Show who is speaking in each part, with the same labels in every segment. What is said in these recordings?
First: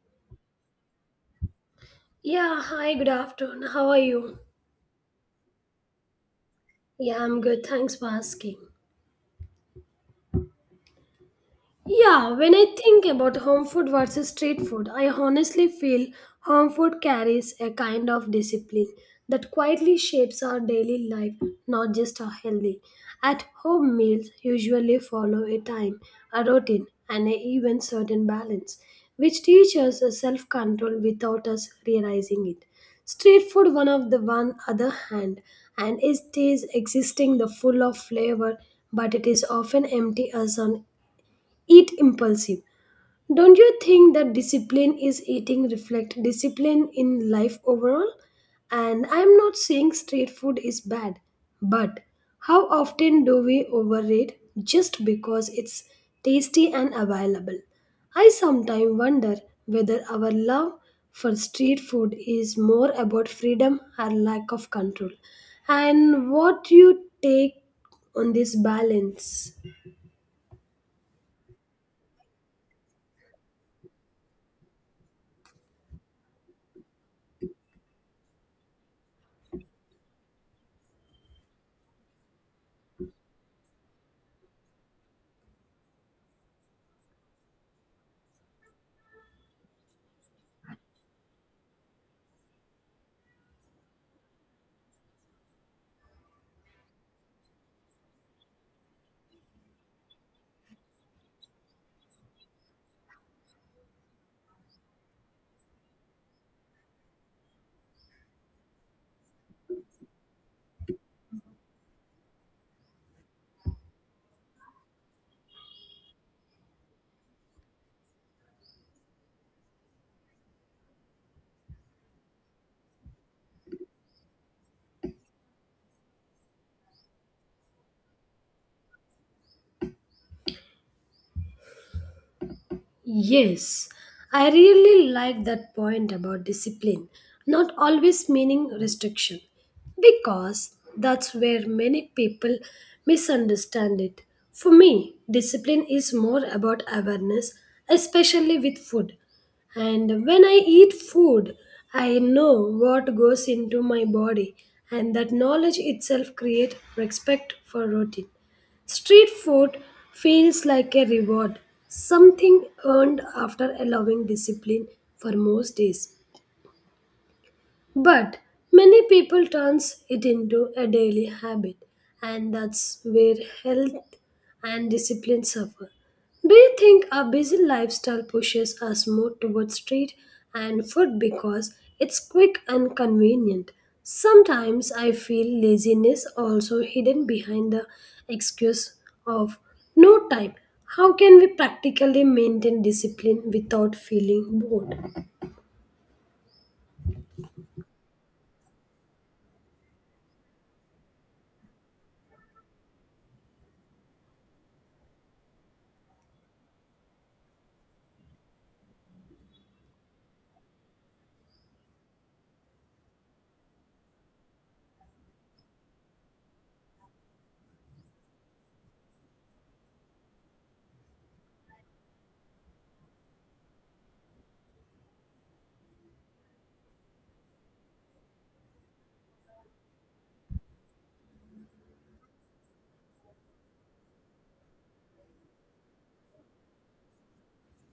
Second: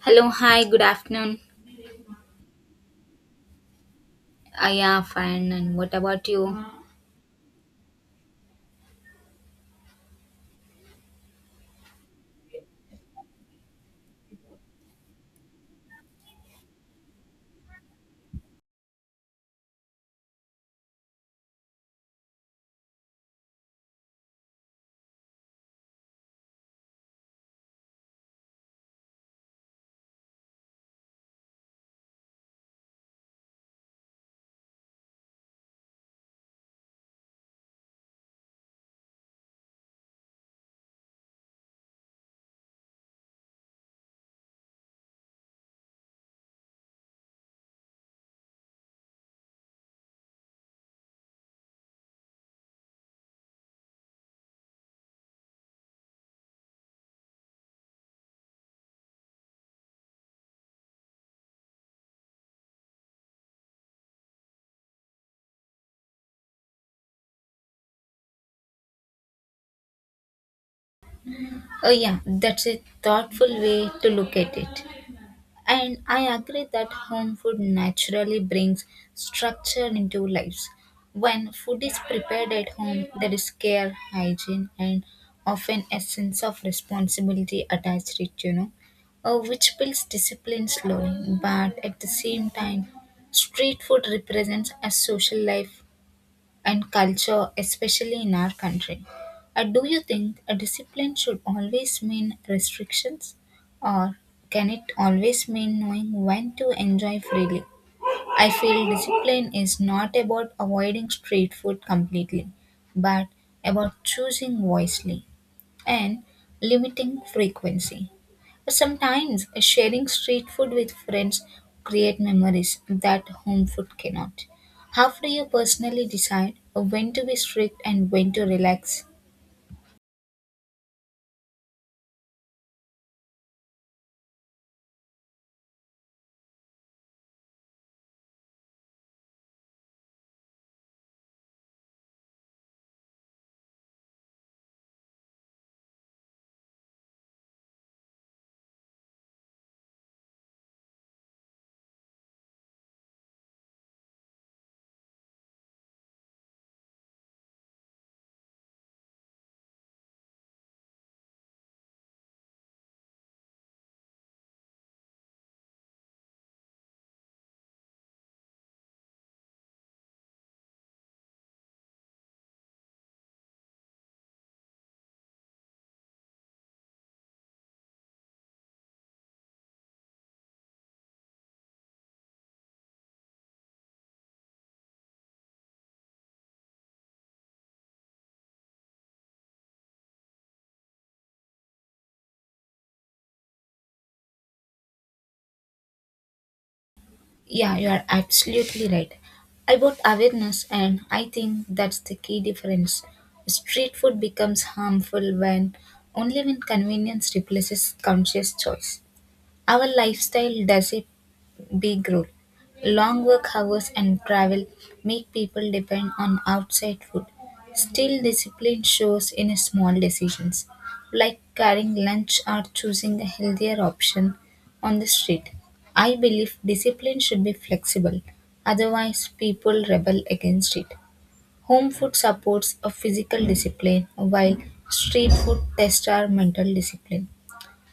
Speaker 1: Hello, hi, good afternoon.
Speaker 2: Yeah, hi, good afternoon. How are you?
Speaker 1: Yeah, fine. And what about you?
Speaker 2: Yeah, I'm good. Thanks for asking. Yeah, when I think about home food versus street food, I honestly feel home food carries a kind of discipline that quietly shapes our daily life, not just our healthy. At home, meals usually follow a time, a routine, and a even certain balance, which teaches us self control without us realizing it. Street food, one of the one other hand, and it is existing the full of flavor, but it is often empty as on eat impulsive don't you think that discipline is eating reflect discipline in life overall and I'm not saying street food is bad but how often do we overrate just because it's tasty and available. I sometimes wonder whether our love for street food is more about freedom or lack of control and what you take on this balance.
Speaker 1: Oh, yeah, that's a thoughtful way to look at it. And I agree that home food naturally brings structure into lives. When food is prepared at home, there is care, hygiene, and often a sense of responsibility attached to it, you know, which builds discipline slowly. But at the same time, street food represents a social life and culture, especially in our country. Do you think a discipline should always mean restrictions, or can it always mean knowing when to enjoy freely? I feel discipline is not about avoiding street food completely, but about choosing wisely and limiting frequency. Sometimes sharing street food with friends create memories that home food cannot. How do you personally decide when to be strict and when to relax?
Speaker 2: Yes, I really like that point about discipline, not always meaning restriction, because that's where many people misunderstand it. For me, discipline is more about awareness, especially with food. And when I eat food, I know what goes into my body, and that knowledge itself creates respect for routine. Street food feels like a reward, something earned after allowing discipline for most days. But many people turns it into a daily habit and that's where health and discipline suffer. Do you think our busy lifestyle pushes us more towards street and food because it's quick and convenient? Sometimes I feel laziness also hidden behind the excuse of no time. How can we practically maintain discipline without feeling bored?
Speaker 1: Yeah, you are absolutely right. About awareness, and I think that's the key difference. Street food becomes harmful when only when convenience replaces conscious choice. Our lifestyle does it. Big rule, long work hours and travel make people depend on outside food. Still, discipline shows in small decisions, like carrying lunch or choosing a healthier option on the street. I believe discipline should be flexible, otherwise, people rebel against it. Home food supports a physical discipline, while street food tests our mental discipline.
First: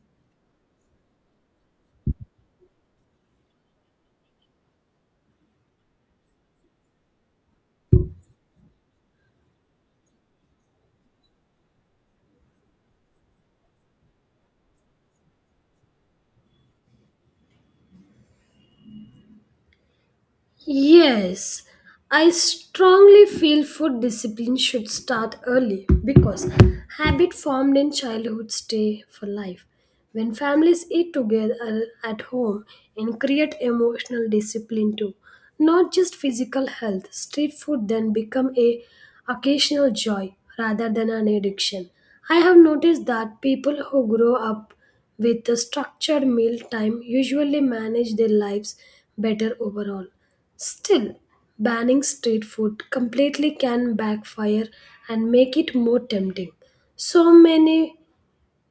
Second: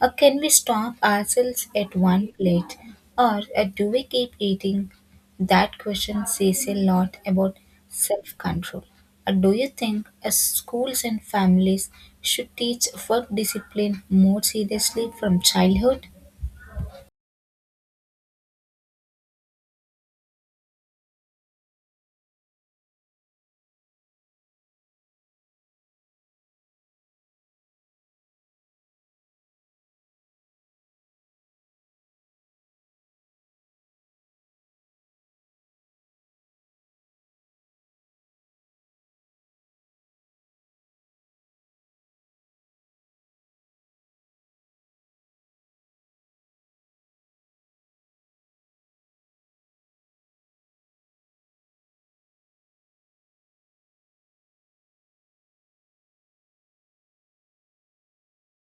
Speaker 1: Or can we stop ourselves at one plate? Or do we keep eating? That question says a lot about self control. Or do you think schools and families should teach work discipline more seriously from childhood?
Speaker 2: Yes, I strongly feel food discipline should start early because habit formed in childhood stay for life. When families eat together at home and create emotional discipline too, not just physical health, street food then become a occasional joy rather than an addiction. I have noticed that people who grow up with a structured meal time usually manage their lives better overall. Still, banning street food completely can backfire and make it more tempting. So many,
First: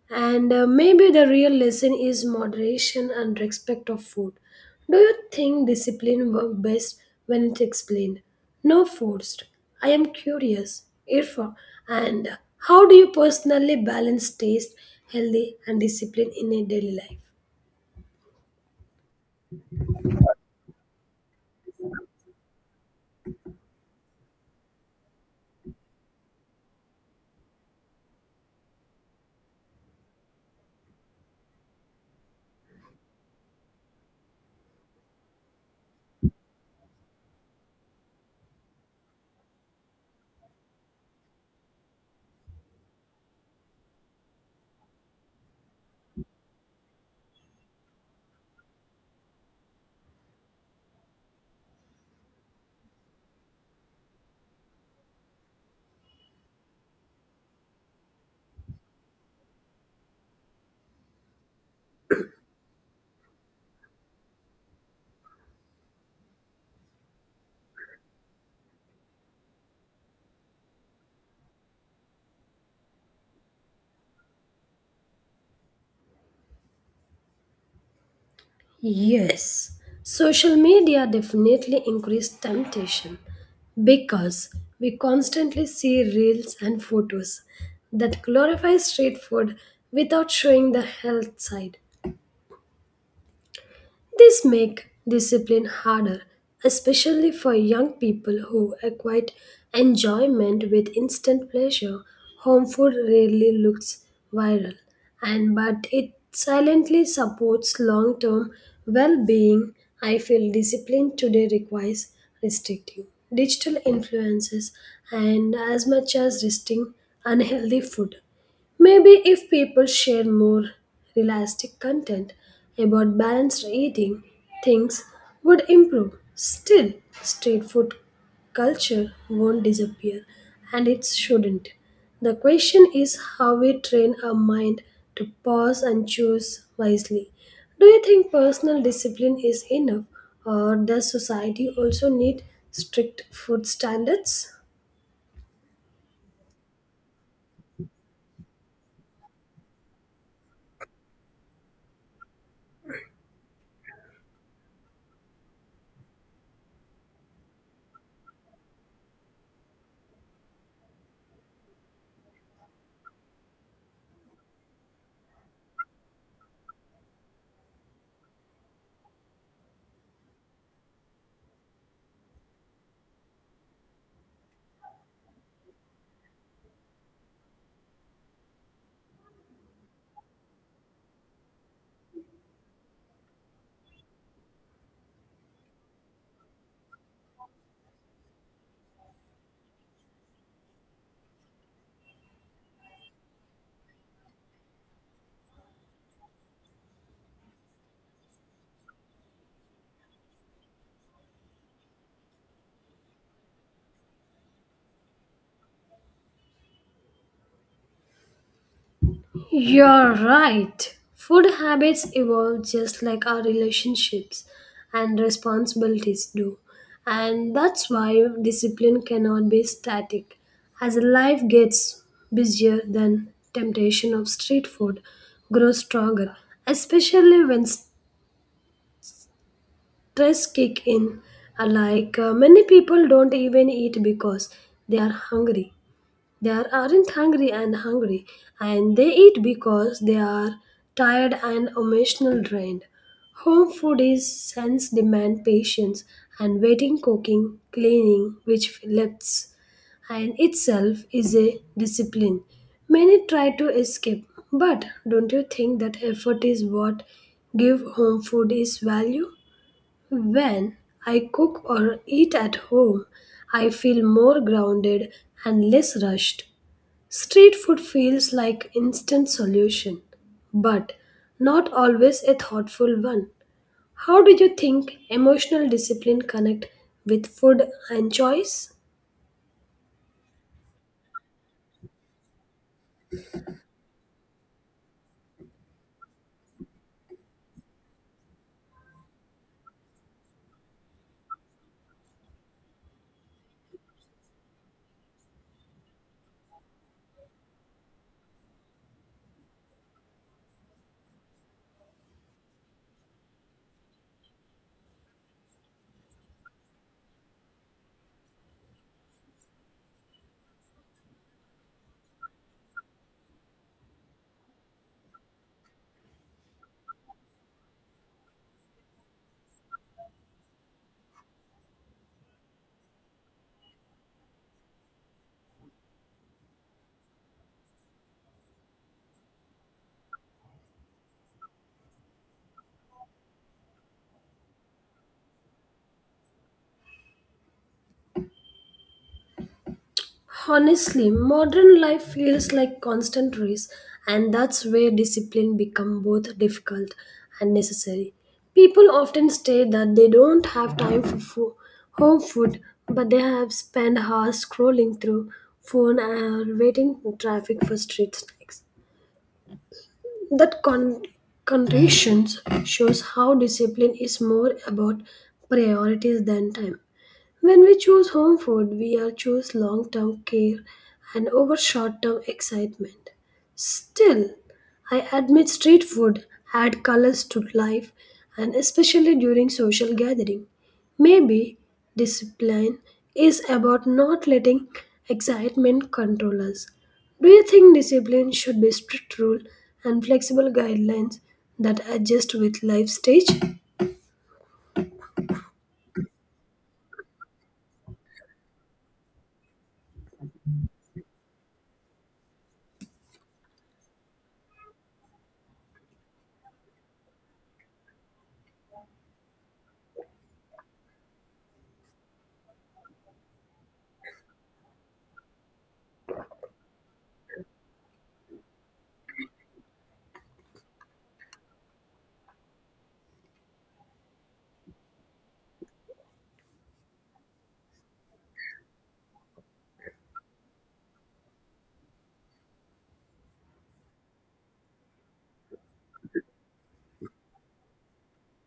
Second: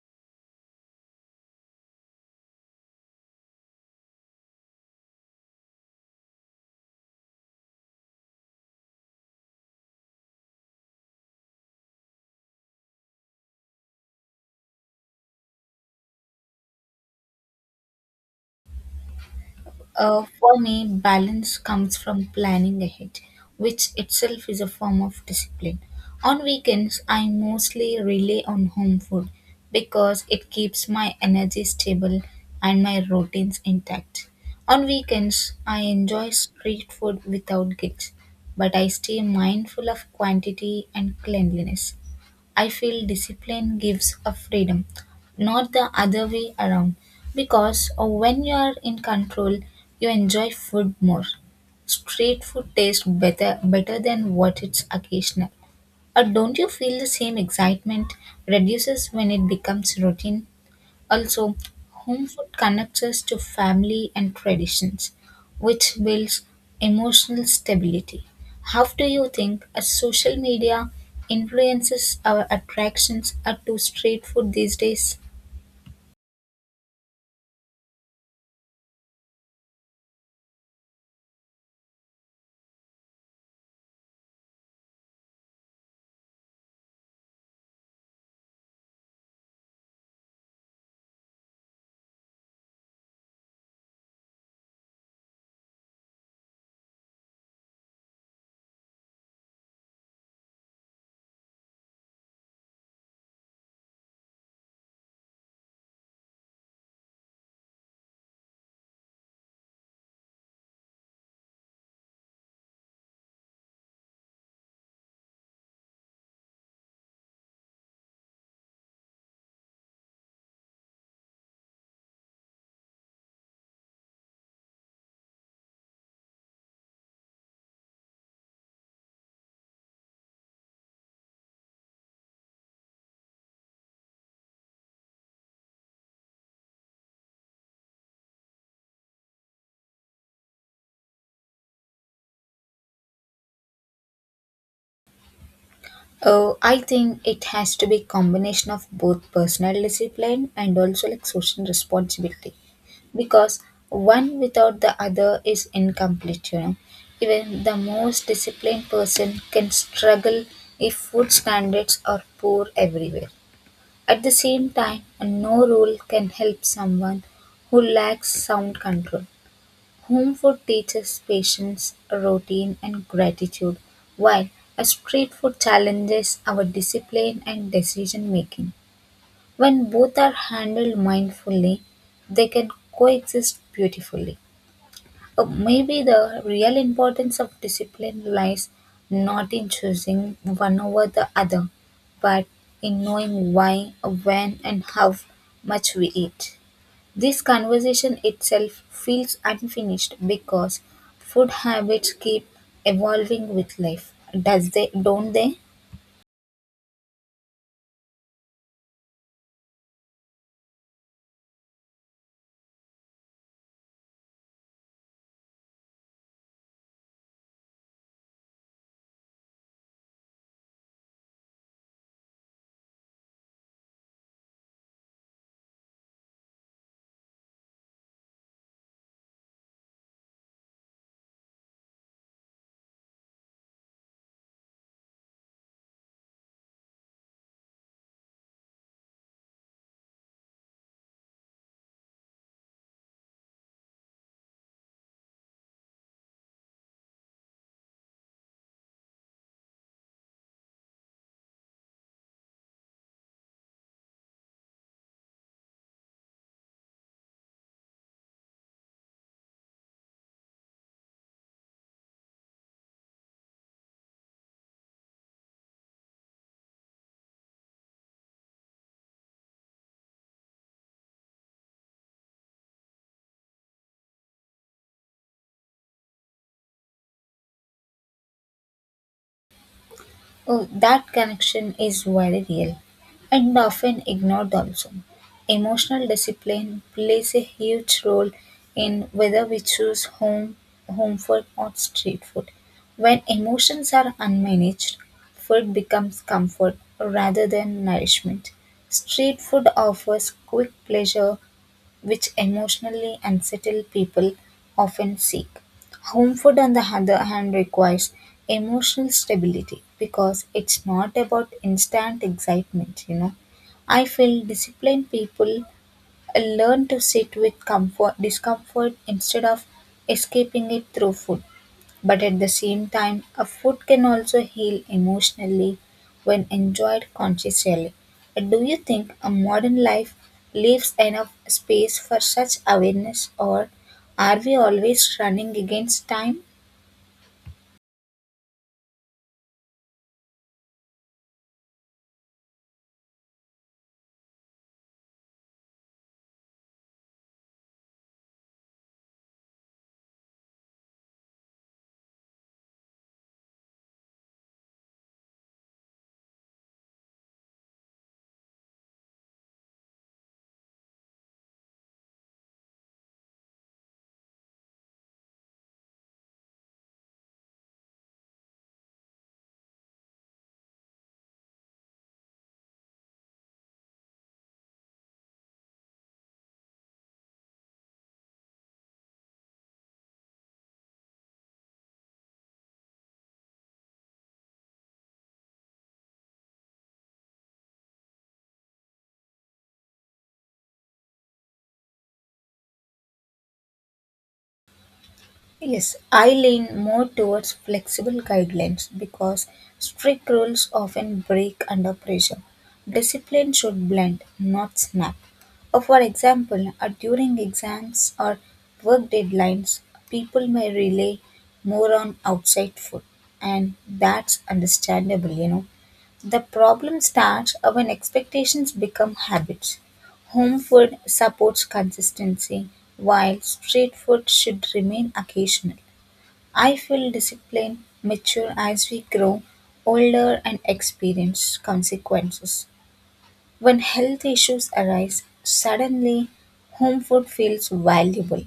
Speaker 2: and maybe the real lesson is moderation and respect of food. Do you think discipline works best when it's explained? No forced. I am curious, Irfa, and how do you personally balance taste, healthy, and discipline in a daily life?
Speaker 1: For me, balance comes from planning ahead, which itself is a form of discipline. On weekends, I mostly rely on home food because it keeps my energy stable and my routines intact. On weekends, I enjoy street food without guilt, but I stay mindful of quantity and cleanliness. I feel discipline gives a freedom, not the other way around. Because when you are in control, you enjoy food more. Street food tastes better than what it's occasional. Or don't you feel the same excitement reduces when it becomes routine? Also, home food connects us to family and traditions, which builds emotional stability. How do you think a social media influences our attractions to street food these days?
Speaker 2: Yes, social media definitely increased temptation because we constantly see reels and photos that glorify street food without showing the health side. This makes discipline harder, especially for young people who equate enjoyment with instant pleasure. Home food rarely looks viral, and but it silently supports long-term well-being. I feel discipline today requires restricting digital influences and as much as restricting unhealthy food. Maybe if people share more realistic content about balanced eating, things would improve. Still, street food culture won't disappear, and it shouldn't. The question is how we train our mind to pause and choose wisely. Do you think personal discipline is enough, or does society also need strict food standards?
Speaker 1: Oh, I think it has to be combination of both personal discipline and also like social responsibility because one without the other is incomplete, you know. Even the most disciplined person can struggle if food standards are poor everywhere. At the same time, no rule can help someone who lacks sound control. Home food teaches patience, routine, and gratitude, while a street food challenges our discipline and decision making. When both are handled mindfully, they can coexist beautifully. Maybe the real importance of discipline lies not in choosing one over the other, but in knowing why, when, and how much we eat. This conversation itself feels unfinished because food habits keep evolving with life. Does they don't they?
Speaker 2: You're right. Food habits evolve just like our relationships and responsibilities do. And that's why discipline cannot be static. As life gets busier, then temptation of street food grows stronger, especially when stress kick in. Like many people don't even eat because they are hungry. They are, aren't hungry and hungry, and they eat because they are tired and emotional drained. Home food is sense demand patience and waiting, cooking, cleaning, which lifts, and itself is a discipline. Many try to escape, but don't you think that effort is what give home food its value? When I cook or eat at home, I feel more grounded and less rushed. Street food feels like instant solution, but not always a thoughtful one. How do you think emotional discipline connect with food and choice?
Speaker 1: Oh, that connection is very real and often ignored also. Emotional discipline plays a huge role in whether we choose home food or street food. When emotions are unmanaged, food becomes comfort rather than nourishment. Street food offers quick pleasure which emotionally unsettled people often seek. Home food, on the other hand, requires emotional stability because it's not about instant excitement, you know. I feel disciplined people learn to sit with comfort, discomfort instead of escaping it through food. But at the same time, a food can also heal emotionally when enjoyed consciously. Do you think a modern life leaves enough space for such awareness, or are we always running against time?
Speaker 2: Honestly, modern life feels like constant race, and that's where discipline become both difficult and necessary. People often state that they don't have time for home food, but they have spent hours scrolling through phone and waiting in traffic for street snacks. That conditions shows how discipline is more about priorities than time. When we choose home food, we are choose long term care and over short term excitement. Still, I admit street food add colors to life and especially during social gathering. Maybe discipline is about not letting excitement control us. Do you think discipline should be strict rule and flexible guidelines that adjust with life stage?
Speaker 1: Yes, I lean more towards flexible guidelines because strict rules often break under pressure. Discipline should blend, not snap. For example, during exams or work deadlines, people may rely more on outside food, and that's understandable, you know. The problem starts when expectations become habits. Home food supports consistency, while street food should remain occasional. I feel discipline mature as we grow older and experience consequences. When health issues arise, suddenly home food feels valuable.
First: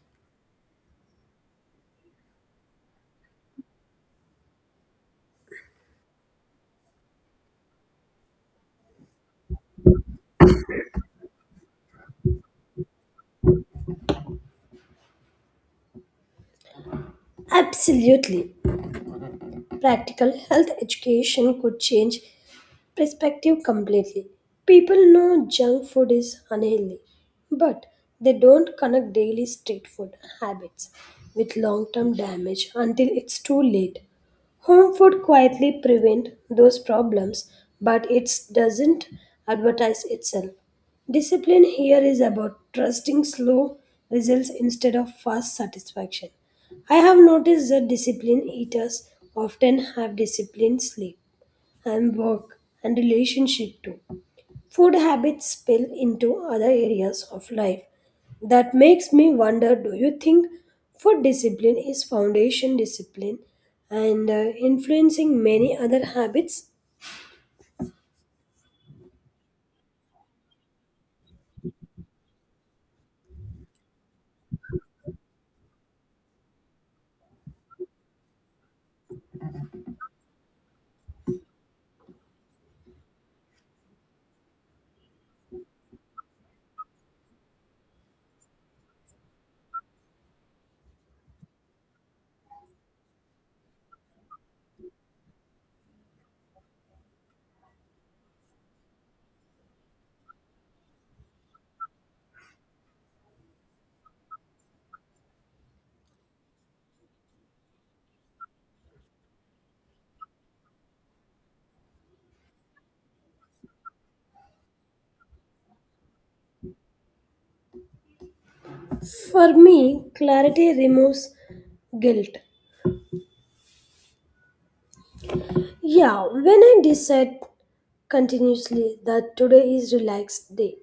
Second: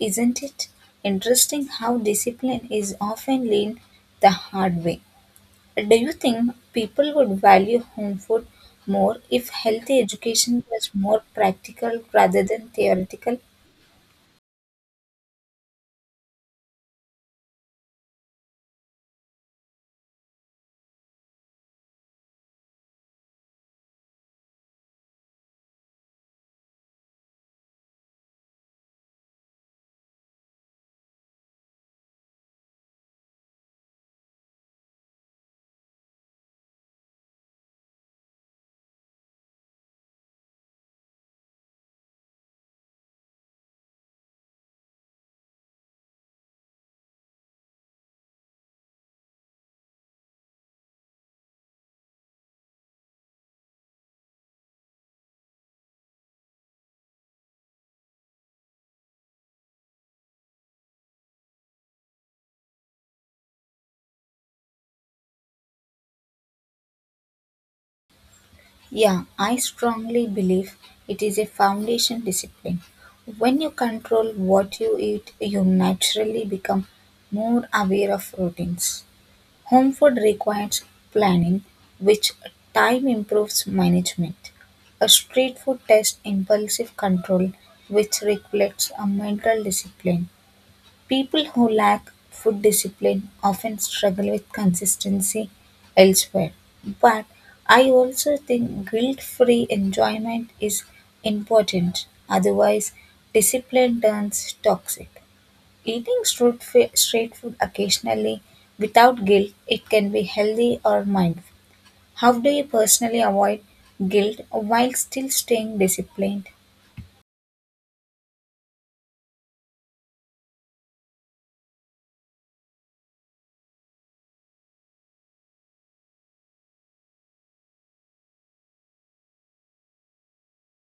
Speaker 1: Isn't it interesting how discipline is often learned the hard way? Do you think people would value home food more if healthy education was more practical rather than theoretical?
Speaker 2: Absolutely. Practical health education could change perspective completely. People know junk food is unhealthy, but they don't connect daily street food habits with long term damage until it's too late. Home food quietly prevent those problems, but it doesn't advertise itself. Discipline here is about trusting slow results instead of fast satisfaction. I have noticed that disciplined eaters often have disciplined sleep and work and relationship too. Food habits spill into other areas of life. That makes me wonder do you think food discipline is foundation discipline and influencing many other habits?
Speaker 1: Yeah, I strongly believe it is a foundation discipline. When you control what you eat, you naturally become more aware of routines. Home food requires planning, which time improves management. A street food tests impulsive control, which reflects a mental discipline. People who lack food discipline often struggle with consistency elsewhere. But I also think guilt free enjoyment is important, otherwise, discipline turns toxic. Eating street food occasionally without guilt, it can be healthy or mindful. How do you personally avoid guilt while still staying disciplined?
Speaker 2: For me, clarity removes guilt. Yeah, when I decide continuously that today is relaxed day,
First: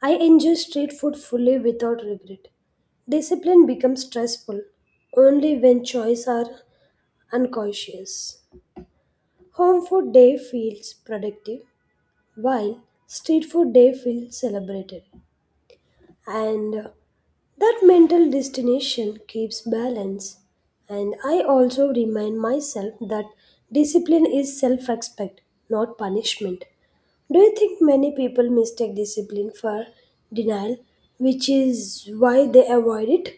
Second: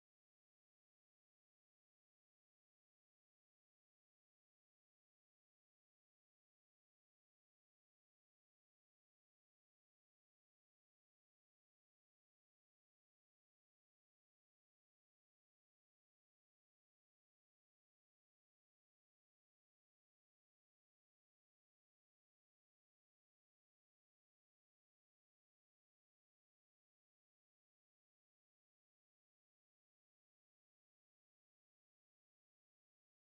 Speaker 2: I enjoy street food fully without regret. Discipline becomes stressful only when choices are unconscious. Home food day feels productive, while street food day feels celebrated and that mental destination keeps balance. And I also remind myself that discipline is self respect, not punishment. Do you think many people mistake discipline for denial, which is why they avoid it?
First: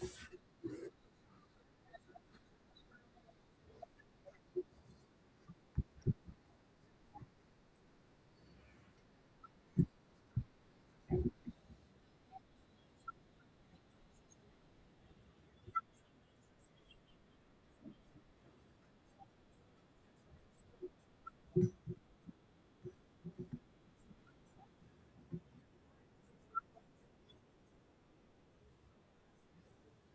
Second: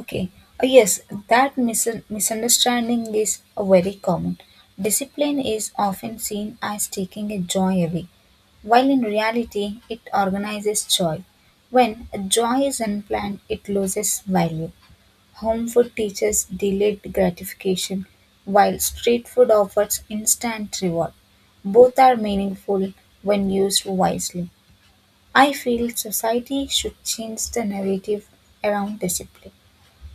Speaker 1: Okay. Yes, that misunderstanding is very common. Discipline is often seen as taking a joy away, while in reality, it organizes joy. When a joy is unplanned, it loses value. Home food teaches delayed gratification, while street food offers instant reward. Both are meaningful when used wisely. I feel society should change the narrative around discipline.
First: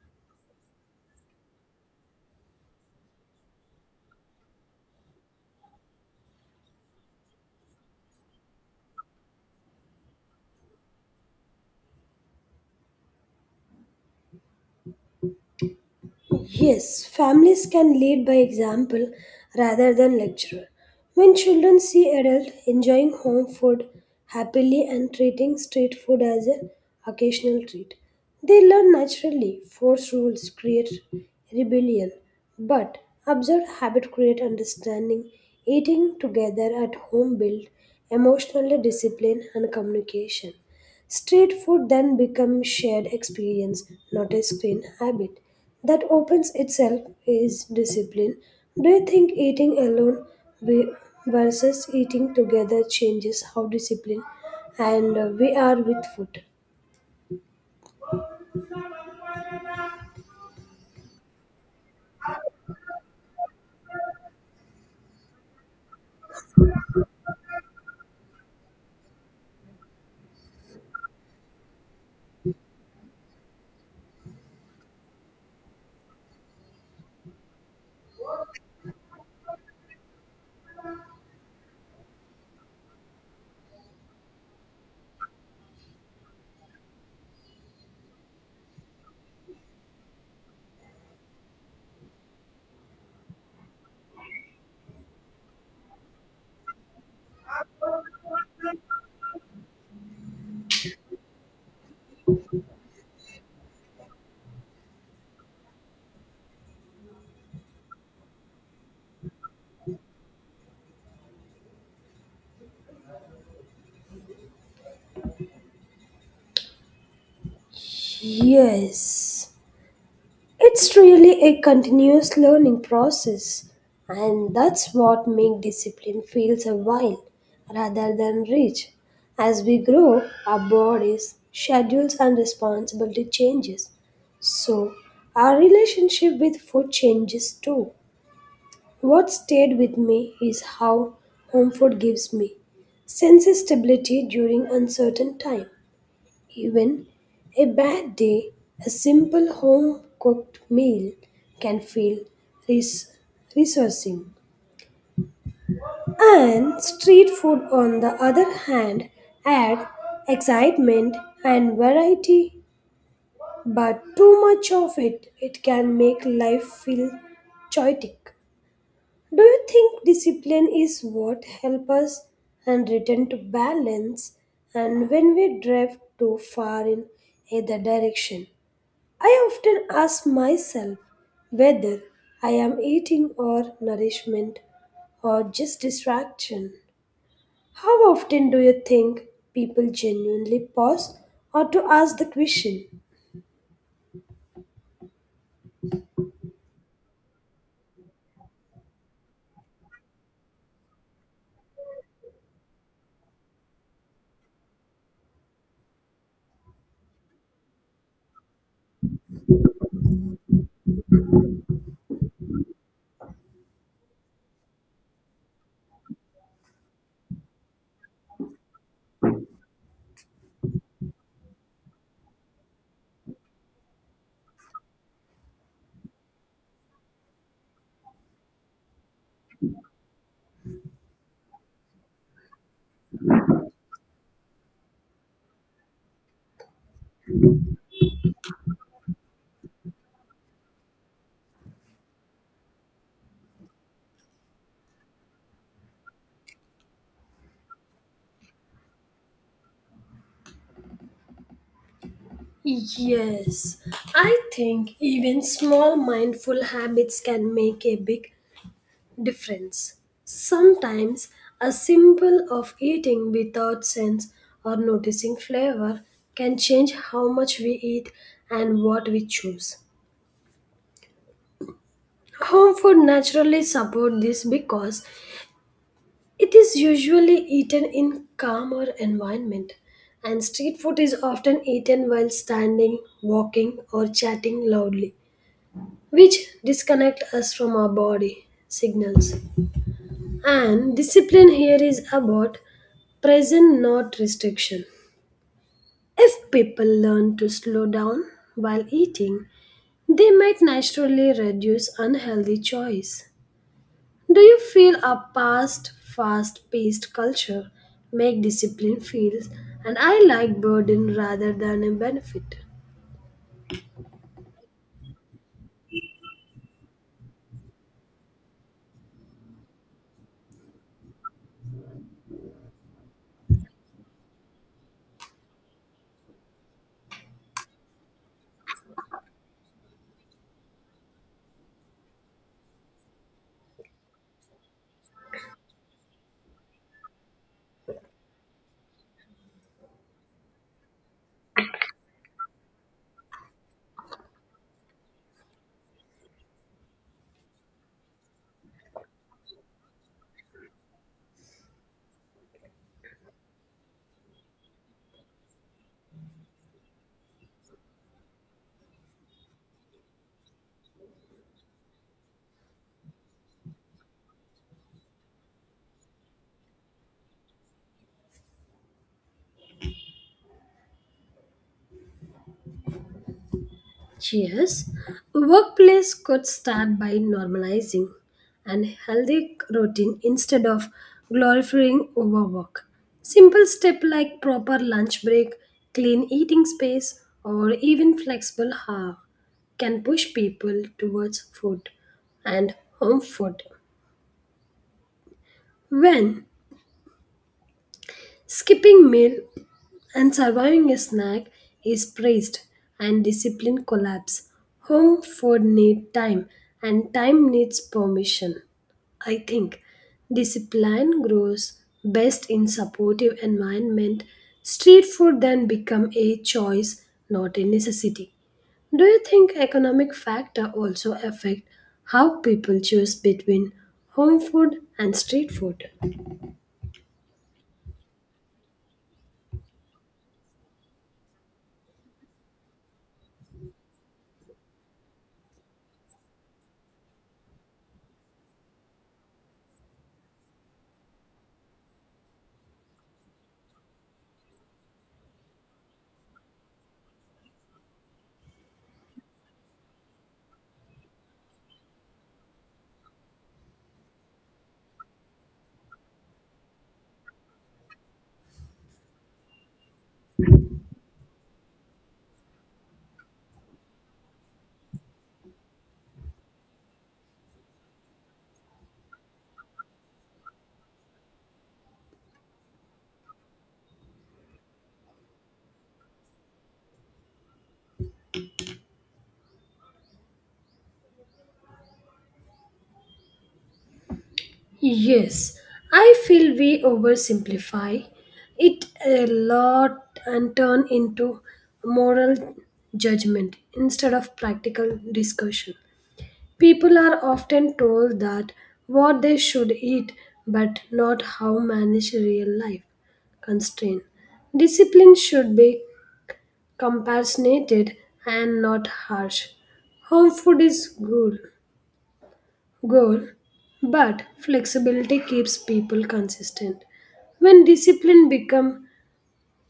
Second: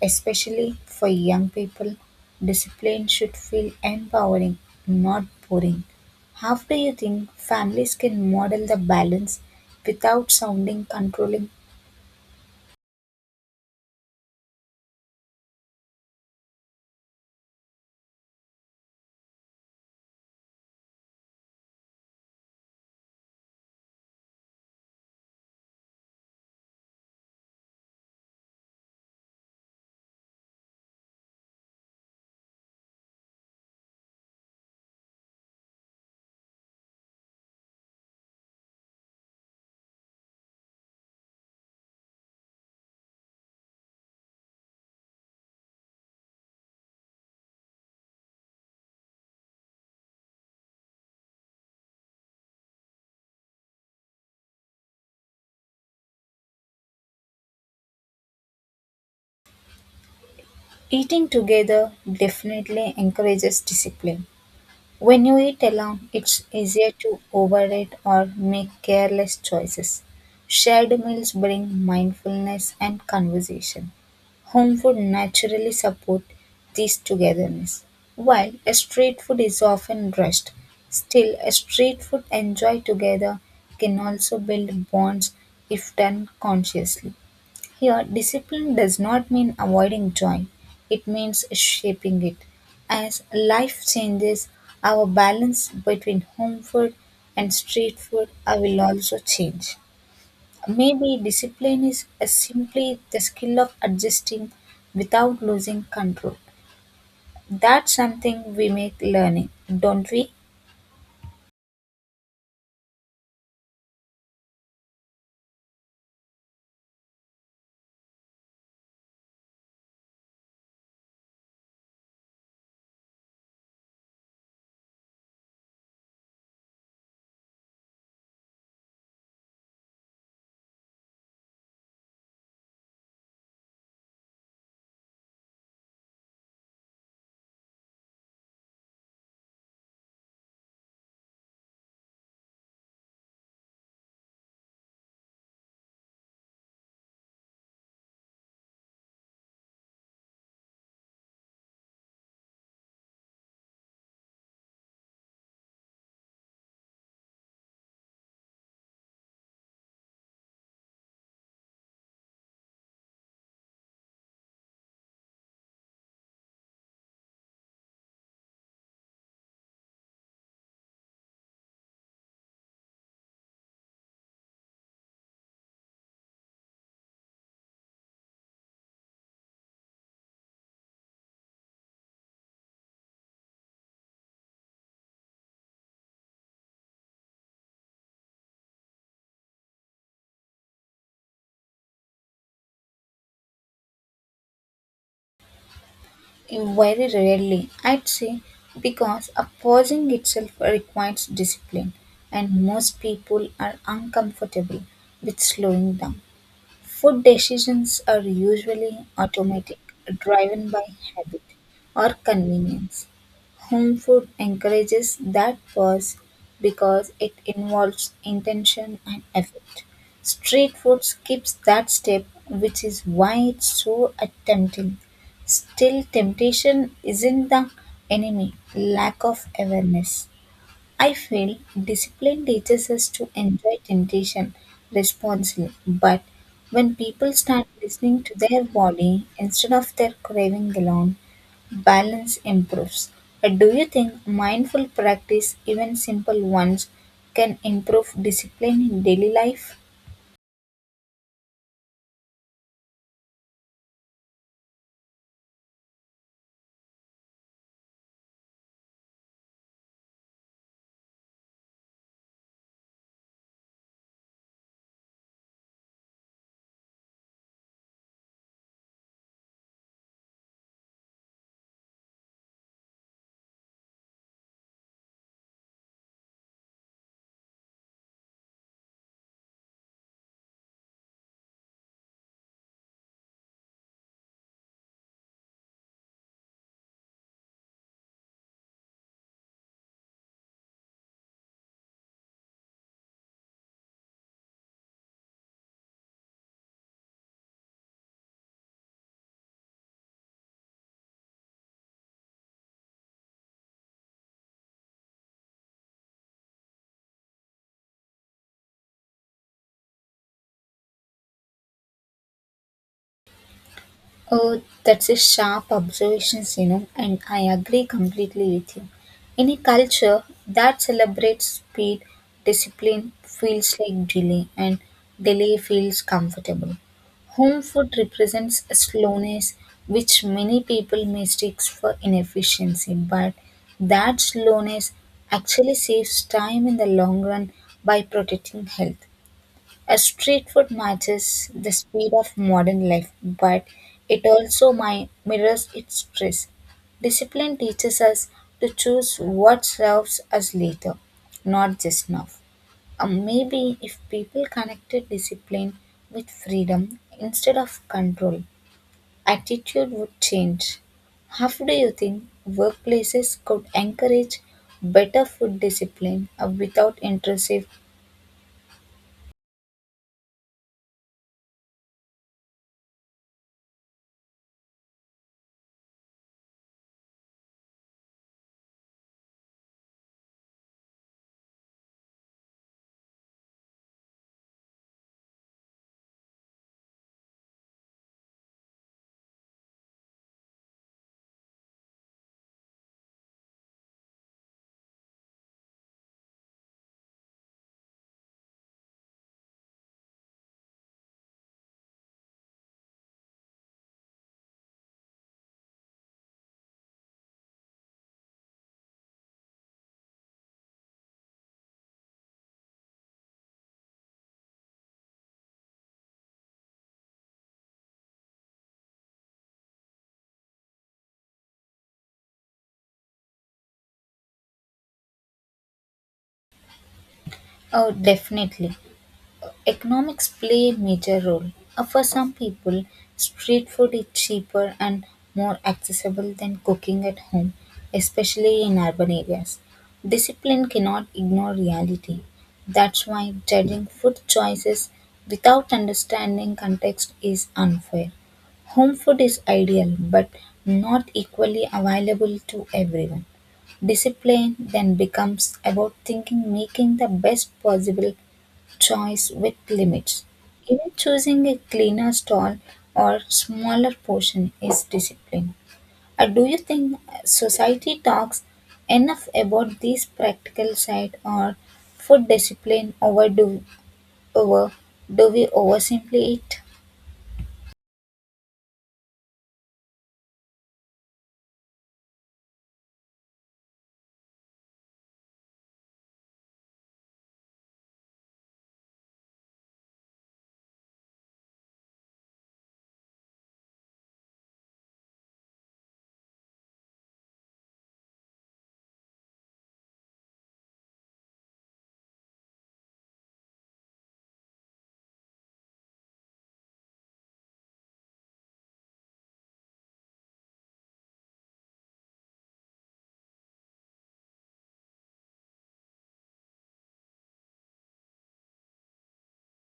Speaker 1: Especially for young people, discipline should feel empowering, not boring. How do you think families can model the balance without sounding controlling?
Speaker 2: Yes, families can lead by example rather than lecture. When children see adults enjoying home food happily and treating street food as an occasional treat, they learn naturally. Force rules create rebellion, but observed habit create understanding. Eating together at home build emotional discipline and communication. Street food then becomes shared experience, not a screen habit that opens itself is discipline. Do you think eating alone ve- versus eating together changes how discipline and we are with food?
Speaker 1: Eating together definitely encourages discipline. When you eat alone, it's easier to overeat or make careless choices. Shared meals bring mindfulness and conversation. Home food naturally support this togetherness. While a street food is often rushed, still a street food enjoyed together can also build bonds if done consciously. Here, discipline does not mean avoiding joy, it means shaping it. As life changes, our balance between home food and street food will also change. Maybe discipline is simply the skill of adjusting without losing control. That's something we make learning, don't we?
Speaker 2: Yes. It's really a continuous learning process, and that's what makes discipline feels a while rather than rich. As we grow, our bodies, schedules, and responsibility changes. So, our relationship with food changes too. What stayed with me is how home food gives me sense of stability during uncertain time even a bad day, a simple home cooked meal can feel res- resourcing. And street food, on the other hand, add excitement and variety, but too much of it, it can make life feel chaotic. Do you think discipline is what helps us and return to balance and when we drift too far in either direction? I often ask myself whether I am eating or nourishment or just distraction. How often do you think people genuinely pause or to ask the question?
Speaker 1: Very rarely, I'd say, because opposing itself requires discipline, and most people are uncomfortable with slowing down. Food decisions are usually automatic, driven by habit or convenience. Home food encourages that pause because it involves intention and effort. Street food skips that step, which is why it's so tempting. Still, temptation isn't the enemy, lack of awareness. I feel discipline teaches us to enjoy temptation responsibly, but when people start listening to their body instead of their craving alone, balance improves. But do you think mindful practice, even simple ones, can improve discipline in daily life?
Speaker 2: Yes, I think even small mindful habits can make a big difference. Sometimes a symbol of eating without sense or noticing flavor can change how much we eat and what we choose. Home food naturally support this because it is usually eaten in calmer environment and street food is often eaten while standing, walking or chatting loudly which disconnect us from our body signals. And discipline here is about present, not restriction. If people learn to slow down while eating, they might naturally reduce unhealthy choice. Do you feel our past fast paced culture make discipline feel an I like burden rather than a benefit?
Speaker 1: Oh, that's a sharp observation, you know, and I agree completely with you. In a culture that celebrates speed, discipline feels like delay, and delay feels comfortable. Home food represents a slowness which many people mistake for inefficiency, but that slowness actually saves time in the long run by protecting health. A street food matches the speed of modern life, but it also mirrors its stress. Discipline teaches us to choose what serves us later, not just now. Maybe if people connected discipline with freedom instead of control, attitude would change. How do you think workplaces could encourage better food discipline without intrusive?
Speaker 2: Yes, workplace could start by normalizing and healthy routine instead of glorifying overwork. Simple step like proper lunch break, clean eating space, or even flexible hour can push people towards food and home food. When skipping meal and surviving a snack is praised and discipline collapse. Home food need time and time needs permission. I think discipline grows best in supportive environment. Street food then become a choice, not a necessity. Do you think economic factor also affect how people choose between home food and street food?
Speaker 1: Oh, definitely. Economics play a major role. For some people, street food is cheaper and more accessible than cooking at home, especially in urban areas. Discipline cannot ignore reality. That's why judging food choices without understanding context is unfair. Home food is ideal but not equally available to everyone. Discipline then becomes about thinking making the best possible choice with limits. Even choosing a cleaner stall or smaller portion is discipline. Do you think society talks enough about this practical side or food discipline over do we oversimplify it?
Speaker 2: Yes, I feel we oversimplify it a lot and turn into moral judgment instead of practical discussion. People are often told that what they should eat, but not how manage real life constraint. Discipline should be compassionated and not harsh. Home food is good, goal, but flexibility keeps people consistent. When discipline become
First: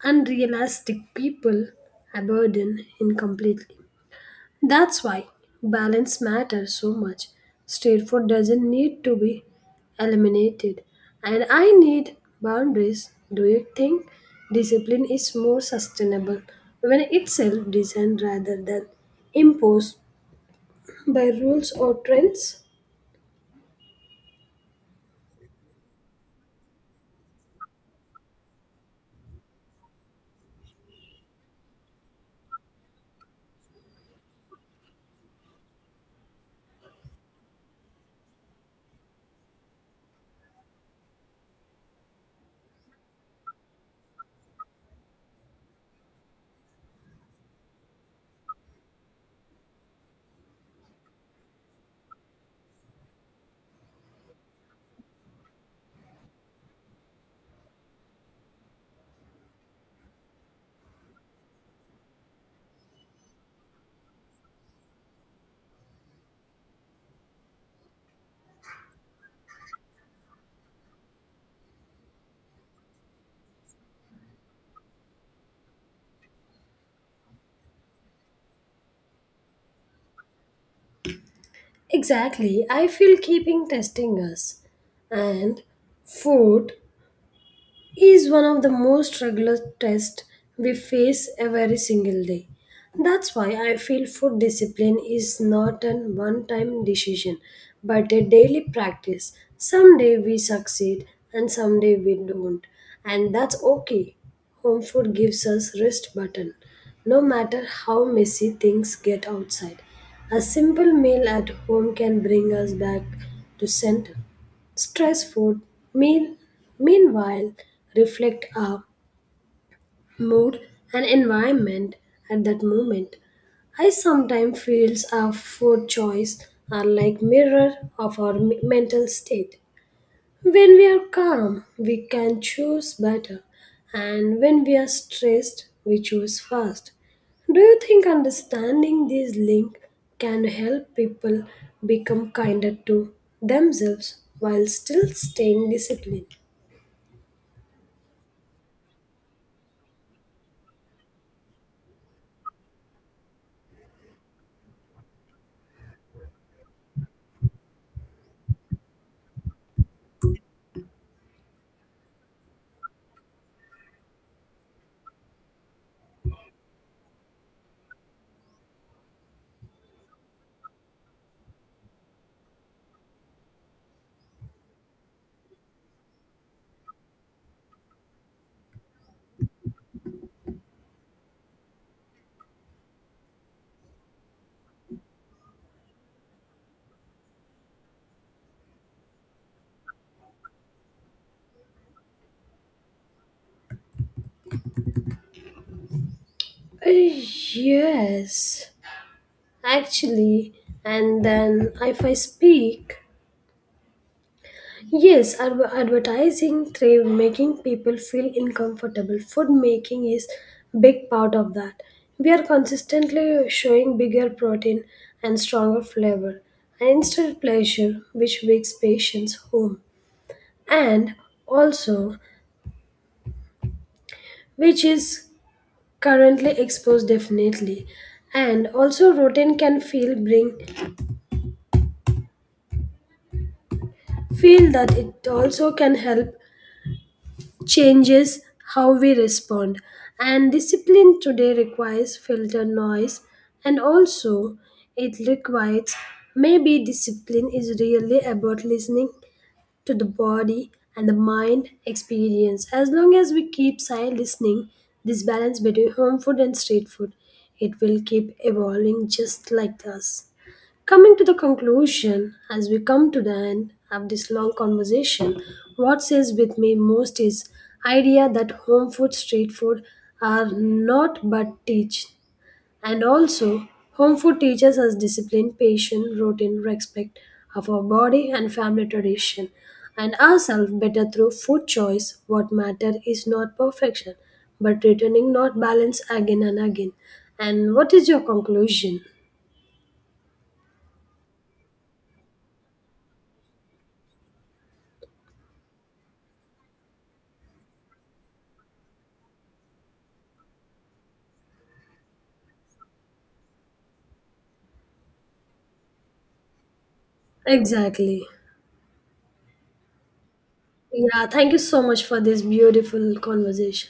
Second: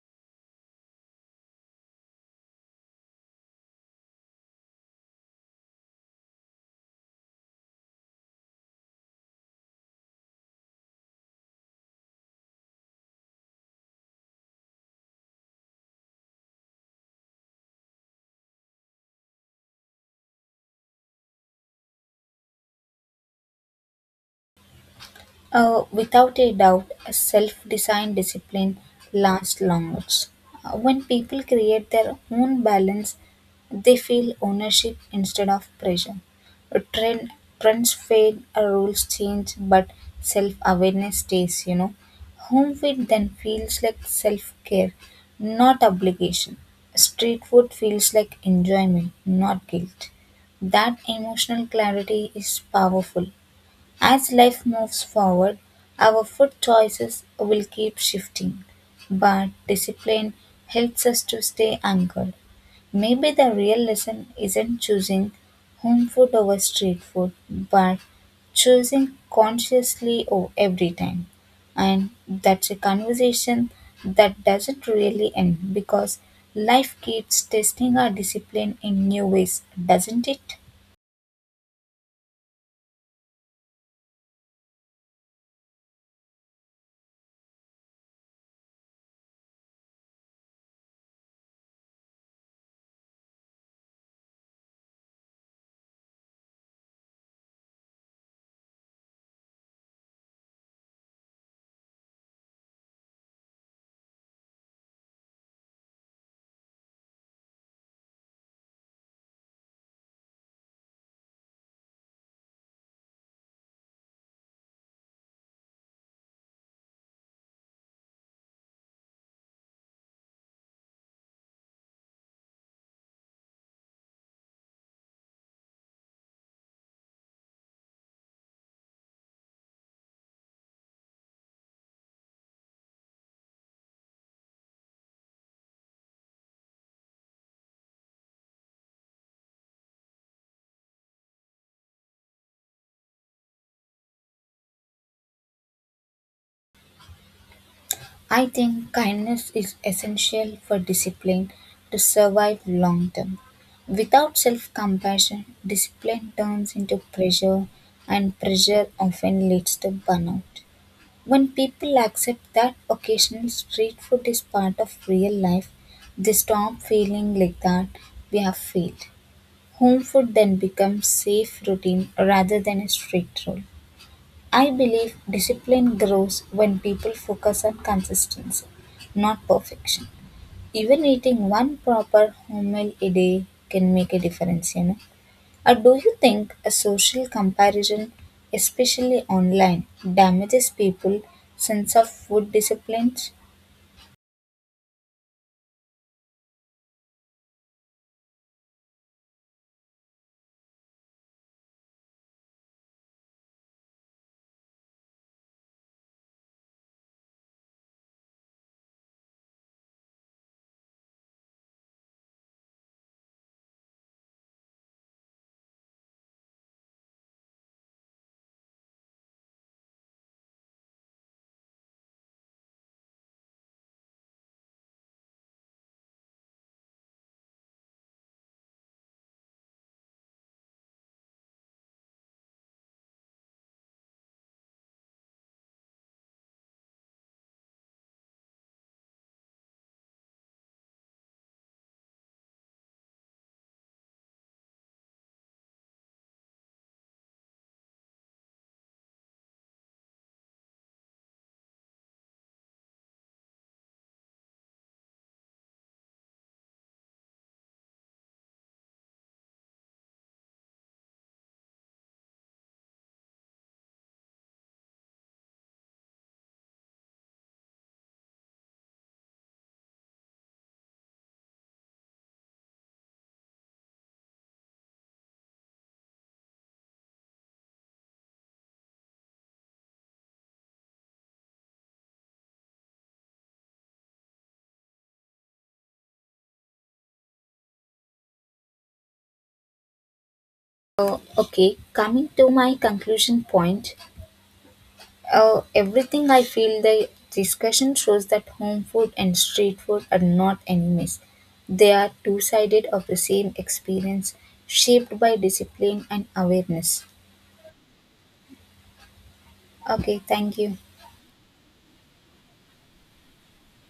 Speaker 2: unrealistic, people abandon incompletely. That's why balance matters so much. Street food doesn't need to be eliminated, and I need boundaries. Do you think discipline is more sustainable when it's self-designed rather than imposed by rules or trends?
Speaker 1: Without a doubt, self designed discipline lasts longest. When people create their own balance, they feel ownership instead of pressure. Uh, Trend, trends fade, rules change, but self awareness stays, you know. Home food then feels like self care, not obligation. Street food feels like enjoyment, not guilt. That emotional clarity is powerful. As life moves forward, our food choices will keep shifting, but discipline helps us to stay anchored. Maybe the real lesson isn't choosing home food over street food, but choosing consciously every time. And that's a conversation that doesn't really end because life keeps testing our discipline in new ways, doesn't it?
Speaker 2: Exactly, I feel keeping testing us. And food, is one of the most regular tests we face every single day. That's why I feel food discipline is not a one time decision but a daily practice. Someday we succeed and someday we don't, and that's okay. Home food gives us rest button, no matter how messy things get outside. A simple meal at home can bring us back to center. Stress food, mean, meanwhile, reflect our mood and environment at that moment. I sometimes feel our food choice are like mirror of our mental state. When we are calm, we can choose better, and when we are stressed, we choose fast. Do you think understanding this link can help people become kinder to themselves while still staying disciplined?
Speaker 1: I think kindness is essential for discipline to survive long term. Without self compassion, discipline turns into pressure, and pressure often leads to burnout. When people accept that occasional street food is part of real life, they stop feeling like that we have failed. Home food then becomes safe routine rather than a strict rule. I believe discipline grows when people focus on consistency, not perfection. Even eating one proper whole meal a day can make a difference, you know. Or do you think a social comparison, especially online, damages people's sense of food disciplines?
Speaker 2: Yes, actually, and then if I speak, yes, advertising through making people feel uncomfortable. Food making is big part of that. We are consistently showing bigger protein and stronger flavor, and instant pleasure, which wakes patients home, and also which is currently exposed definitely, and also routine can feel bring feel that it also can help changes how we respond. And discipline today requires filter noise, and also it requires maybe discipline is really about listening to the body and the mind experience. As long as we keep silent listening, this balance between home food and street food, it will keep evolving just like us. Coming to the conclusion, as we come to the end of this long conversation, what says with me most is idea that home food, street food are not but teach. And also, home food teaches us discipline, patience, routine, respect of our body and family tradition, and ourselves better through food choice. What matter is not perfection, but returning not balance again and again. And what is your conclusion?
Speaker 1: Okay, coming to my conclusion point, oh, everything I feel the discussion shows that home food and street food are not enemies. They are two sided of the same experience, shaped by discipline and awareness.
Speaker 2: Exactly.
Speaker 1: Okay, thank you.
Speaker 2: Yeah, thank you so much for this beautiful conversation.